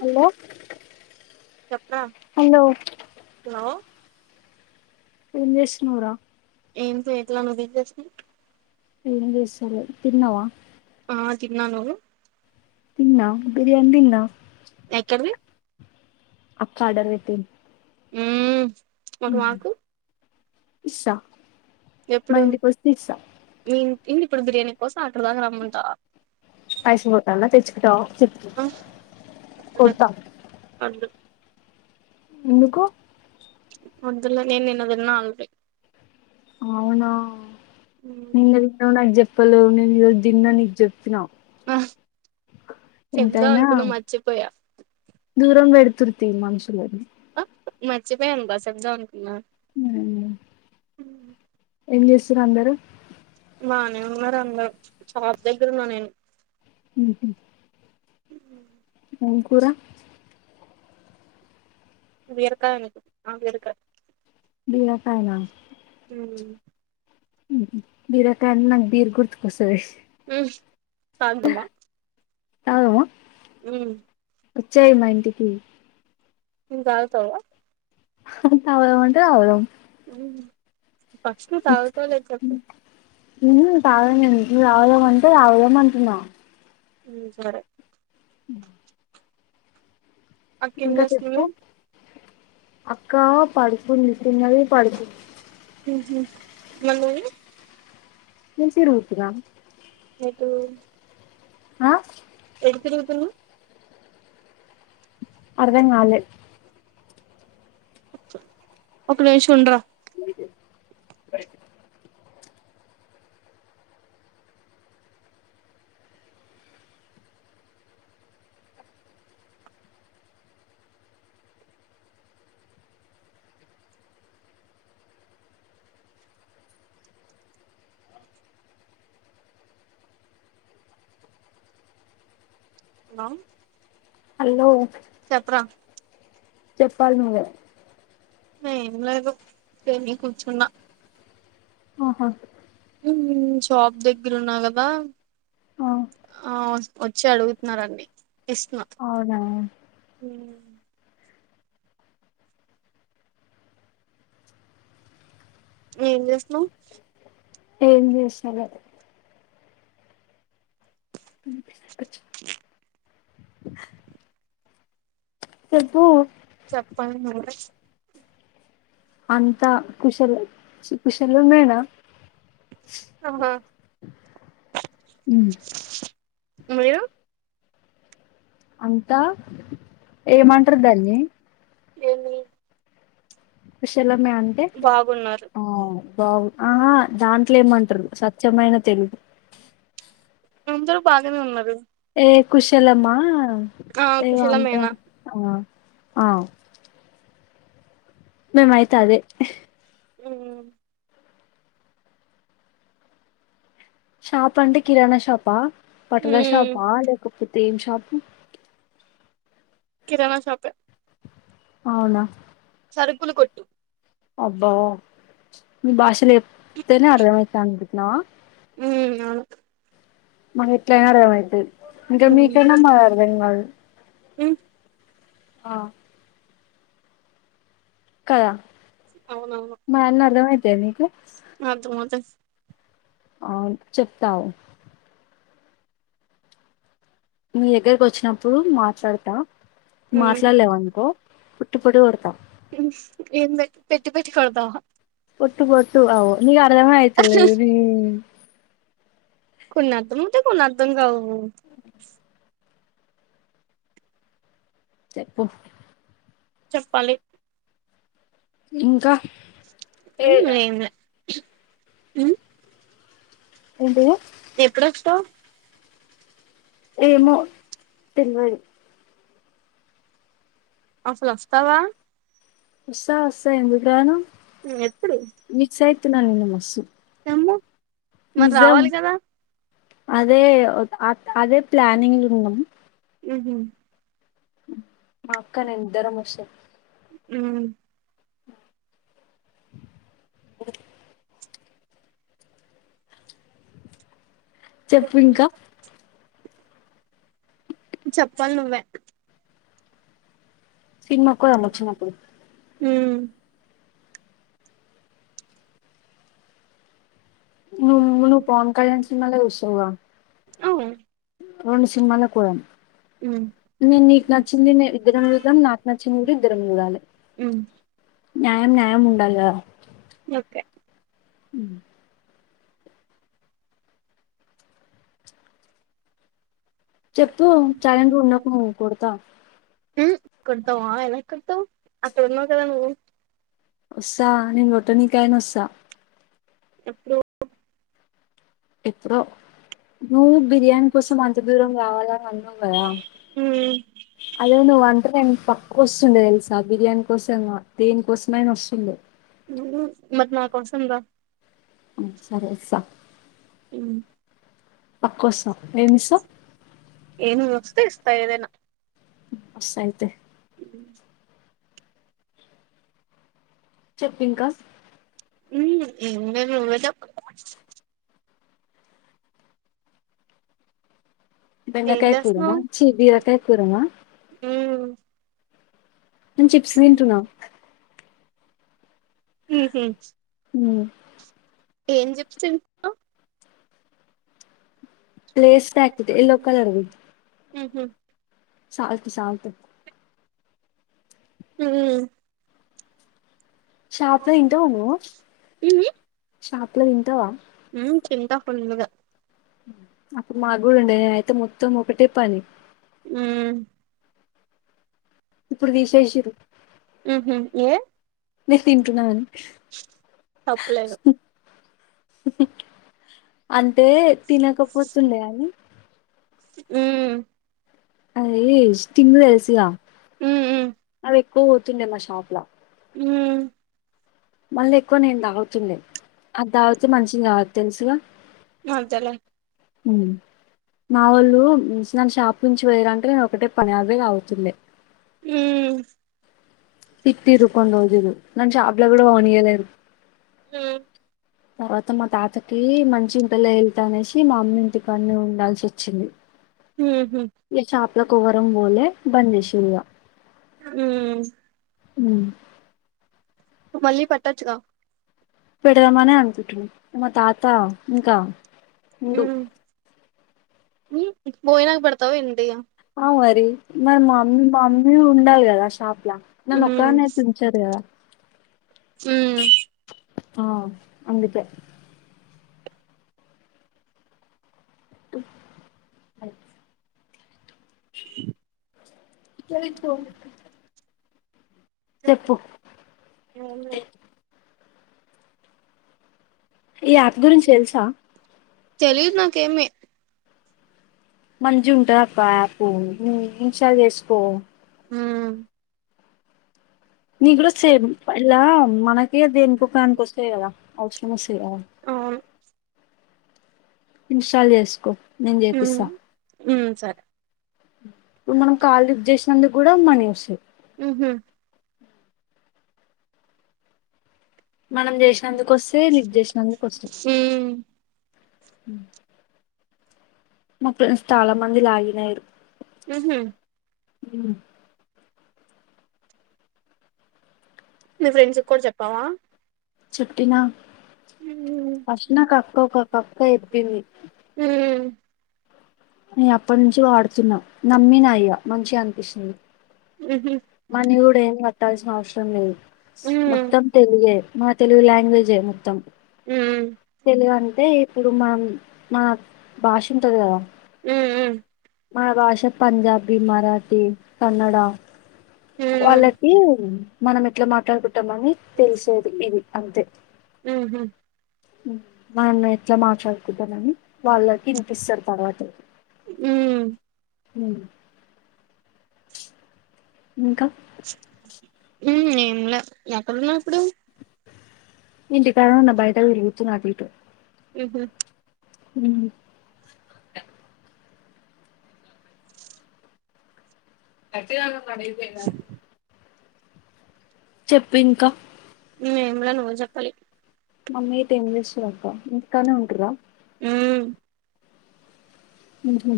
Hello ఆ hello hello ఏం చేసున్నవురా ఏం చేయట్ల నువ్వేం చేసున్నవ్ ఏం చేసలే తిన్నవా ఆ తిన్నా నువ్వు తిన్నా బిర్యాన్ తిన్నా ఎక్కడ్వి అక్క ఆర్డర్ వెట్టి ఊ మక్ మాకు ఇస్సా మా ఇంటికొస్తే ఇస్తా ఏంటి ఇప్పుడు బిర్యానీ కోసం అక్కడిదాకా రమ్మంటావా పైస్ పోతన తెచ్చుకుంట ఆ వద్దులే [unintelligible] ఎందుకు వద్దులే నెన్ నిన్న తిన్న ఆల్రెడీ అవునా నిన్న తిన్నావ్ నాకు జెప్ లే నేను ఏది దిన్న నీకు జెప్పిన ఆ ఎంతైనా దూరంగా పెడుత్ [unintelligible] మనుషులని మర్చిపోయిన బా సెప్దం అన్ ఉమ్ ఎం చెస్ అందరు బానెఉన్నారు అందరు షాప్ దగ్గర ఉన్నా నేను ఉమ్ హు ఉమ్ ఎం కూర బీరకాయ అనుకు ఆ బీరకాయ బీరకైనా ఉమ్ ఉంహు బీరకాయ అంటే నాకు బీర్ గుర్తుకొస్తది ష్ సాయంత్రమా తాగుదమా ఉమ్ వచ్చేయి మా ఇంటికి ఎం తాగుతావా హ తాగుదాం అంటే తాగుదాం ఉమ్ ఫస్ట్ నువ్వు తాగుతావో లేదో చెప్పు [unintelligible] నువు తాగుదాం అంటే తాగుదాం అంటున్నా ఉమ్ సరే ఉమ్ అక్క ఏం ఇంకా చెప్పు చేస్తుంది అక్క పడుకుంది తిన్నది పడుకుం ఉంహు మరి నేను నేను సీర కుట్టిన ఎటు ఆ ఎ రుగుతున్నా అర్థం గాలే ఒక నిమిషుండరా ఆ హలో చెప్పు రా చెప్పాలి నువ్వే ఏం లేదు తిని కూర్చున్నా ఆహా షాప్ దగ్గర ఉన్నా కదా ఆ ఆ వచ్చి అడుగుతున్నారడి ఇస్తున్నా అవునా హ ఏం చేస్తున్నావ్ ఏం చేస్తలే చెప్పు [inaudible] అంతా కుశల కుశల మేనా ఆహా అ మీరు అంతా ఏమంటారు దాన్ని ఏమి ష్ ఎలా అంతే బాగున్నారు బావు ఆ దాంట్లో ఏమంటారు సత్యమైన తెలుగు అందరూ బాగానే ఉన్నారు ఏ కుశలమ్మా ఆ ఏ వంటాం కుశలమేనా ఆ ఆ మేమ్ ఆయితే అదే ఉ షాప్ అంటే ఉమ్ కిరాణా షాపా బట్టల హ్మ్ షాపా లేకపో ఏం షాపు కిరాణా షాపే అవునా సరుకులు కొట్టు అబ్బా మీ బాషలే తె ‌అర్థమైతాంది న ఉ అవును మ ఇట్లా అరే ఇకా మీకన్న మాది అర్థం కాదు ఉమ్ ఆ కదా అవునవును మాయన్ని అర్థమైతయా నీకు అర్థమవుతాయి అ చెప్తావు మీ దగ్గరకి వచ్చినప్పుడు మాట్లాడతా హ్మ్ మాట్లాడలేవనుకో [inaudible] ఏన్ బ పెట్టి పెట్టి కొడతావ కొట్టు కొట్టు అవు ద మాయితేల కొన్నర్థమవుతాయ్ కొన్ని అర్థంకావు అ చెప్పు చెప్పాలి ఇంకా ఉ ఏ ఎం లే హు ఏంటిది ఎప్పుడొస్తావు ఏమో తెల్వది అసలోస్తావా వస్సా వస్సా ఎందుకు రాను ఉమ్ ఎప్పుడు మిస్ ఐతున్న నిన్ను మస్సు ఏమో మరి నిజం రావాలి కదా అదే ఒ అదే ప్లనింగ్ లున్నాం మ్ హు మా అక్క నిను ఇద్దరం ఒస్తం మ్ ఓ చెప్పు ఇంకా చెప్పాలి నువ్వే సినిమాకు పోదాం ఒచ్చినప్పుడు మ్ నువ్వు నువ్ పవన్ కళ్యాణ్ సినిమాలే చూస్తావుగా ఆవు రెండు సినిమాలకు పోదాం హ్మ్ నేను నీకు నచ్చింది ఏ ఇద్దరం చుదాం నాకు నచ్చింది కూడా ఇద్దరం చూడాలే ఉమ్ న్యాయం న్యాయం ఉండాలి గా ఓకే మ్ చెప్పు సైలెంటుగుండకు కొడుతా హు కొడుతావా ఎలా కొడుతవ్ అక్కడున్నవ్ కదా నువ్వు ఒస్స నిన్ను కొట్టానికైనా ఒస్స ఎప్పుడో ఎప్పుడో నువ్వు బిర్యానీ కోసం అంత దూరం రావళి అని అన్నావు కదా ఉమ్ అయ్యో నువ్ అంటే నిను పక్ ఒస్తుండే తెలుసా బిర్యానీ కోసం దేని కోసమైనా ఒస్తుండే మరి నా కోసం రా ఆ సరే ఒస్త మ్ నా కోసం ఎమిస్సవ్ తిస్తా ఏదైనా వస్తా అయితే అ చెప్పు ఇంకా ఉమ్మ్ ఏమి లేదు నువ్వే చెప్ ఏం బెండకాయ కూర నా చేస్తున్నావ్ చి బీరకాయ కూర నా ఉమ్ నేను చిప్స్ తింటున్నా హ హ అ ఏమి చిప్స్ తింటున్నావ్ లేస్ ప్యాకెట్ ఎల్లో కలర్ ది హ హ సాల్ట్ సాల్ట్ హు షాపులో తింటావా నువ్వు షా ఎట్ల తింటావా హు తింటా ఫుల్ గా అప్పుడు మాకు ఉండే అయితే మొత్తం ఒక్కటే పని హు ఇప్పుడు తీసేసిరు హుహు ఏ నేను తింటున్నా అని తప్పులేదు హుహూ అంటే ఉమ్ తినక పోతుండే అని యూ అయి స్టింగుడు ఏసి గా ఉమ్ ఉమ్ అయి పోతుండే మా షాప్ లా హు మళ్ళీ ఎక్కువ నేను తాగుతుండే అది తాగితే మనిషి ఇంకా తెలుసుగా అంతే లే ఉ మా వాళ్ళు నన్ను షాప్ నుంచి పోయరంటే నేను ఒక్కటే పని అదే అవుతుండే ఊ తిట్టిర్రు కొన్ని రోజులు నన్ను షాపులోకి కూడా పోనీయలేదు ఆ తర్వాత మా తాతకి మంచి ఉంటాలే వెళ్తా అనేసి మా అమ్మ ఇంటి కాడ నే ఉండాల్సి వచ్చింది హుహు ఇళ్లకు ఎవరం పోలే బంద్ చేసిర్రు ఇగ యూ అ మళ్ళీ పట్టచు గా పెడదామనే అనుకుంటన్నా మా తాత అ ఇంకా ఉండు ఉమ్ భోజనాకి పెడతావ ఏంటి అ మరి మరి మామ్మీ మా మమ్మీ ఉండాలి కదా షాప్లా నన్ను ఒక్కదాన్ని అయితే ఉంచదు కదా హమ్ ఆ అందుకే [unintelligible] [unintelligible] కేతు చె ఈ యాప్ గురించి తెలుసా తెలీదు నాకేమి మంచి ఉంటాదప్ప యాపు నువ్వు ఇన్స్టాల్ చేసుకో హ నీ కూడా సే ఇలా మనకే దేనికోకానికోస్తాయి కదా అవసరం వస్తాయి కదా అవును ఇన్స్టాల్ చేసుకో నేను ఉమ్ చేపిస్తా ఉమ్ సరే ఇప్పుడు మనం కాల్ లిఫ్ట్ చేస్ నందుకు కూడా మనీ వాస్ ఉహు మనం చేసినందుకు వస్తే లిఫ్ట్ చేసినందుకు వస్తాయి ఊమ్ [unintelligible] మా ఫ్రెండ్స్ చాలామంది లాగినయారు ఆహ ఊ మీ ఫ్రెండ్స్ కూడా చెప్పావా చెప్పిన ఉమ్ ఫస్ట్ నాకు అక్క ఒక అక్క చెప్పింది. నేను అప్పటి నుంచి వాడుతున్నా నమ్మినా ఇగ మంచిగా అనిపిస్తుంది ఉహు మనీ కూడా ఎమ్ కట్టాల్సిన అవసరం లేదు తొమ్మిది ఉమ్ మొత్తం తెలుగే తెలుగు లాంగ్వేజే మొత్తం ఉమ్ తెలుగంతె ఇప్పుడు మనం మన భాష ఉంటుంది కదా ఉమ్ ఉ మా భాష పంజాబీ మరాఠీ కన్నడ వాళ్ళకీ మనం ఇట్లా మాట్లాడు మని తెలిసేది ఇది అంతే ఉహు మనం ఎట్లా మాట్లాడుకుంటాన్న మని వాళ్ళకి ఇనిపిస్తారు తర్వాత ఉమ్ ఉమ్ [inaudible] ఇంకా ఉమ్ ఏంలా ఎక్కడున్నావ్ ఇప్పుడు ఇంటి కాడనె ఉన్న బయట తిరుగుతున్న అటు ఇటు ఉ హు ఉహు గట్టిగా అరవరు పనీ అయిపోయిందా చెప్పు ఇంకా నేను గుడా నువ్వే జెప్పాలి మమ్మీ అయితే ఏం జేస్తది అక్క ఇంటి కాడనే వుంటరా ఊమ్ ఉ హు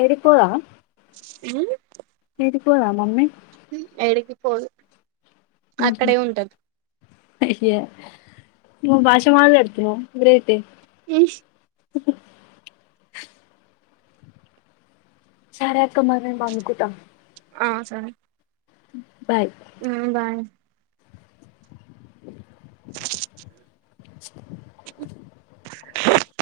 ఏడికి పోదా ఉ ఏడికి పోదా మమ్మీ ఎడకి పోదు అక్కడే ఉంటది అయ్యో నువ్వు భాష మాట్లాడుతున్నావ్ వెరైటీ ఉ హ్ ఉహు సరే అక్క మరి నేన్ బనుకుట ఆ సరే బాయ్ ఉ బాయ్ [inaudible]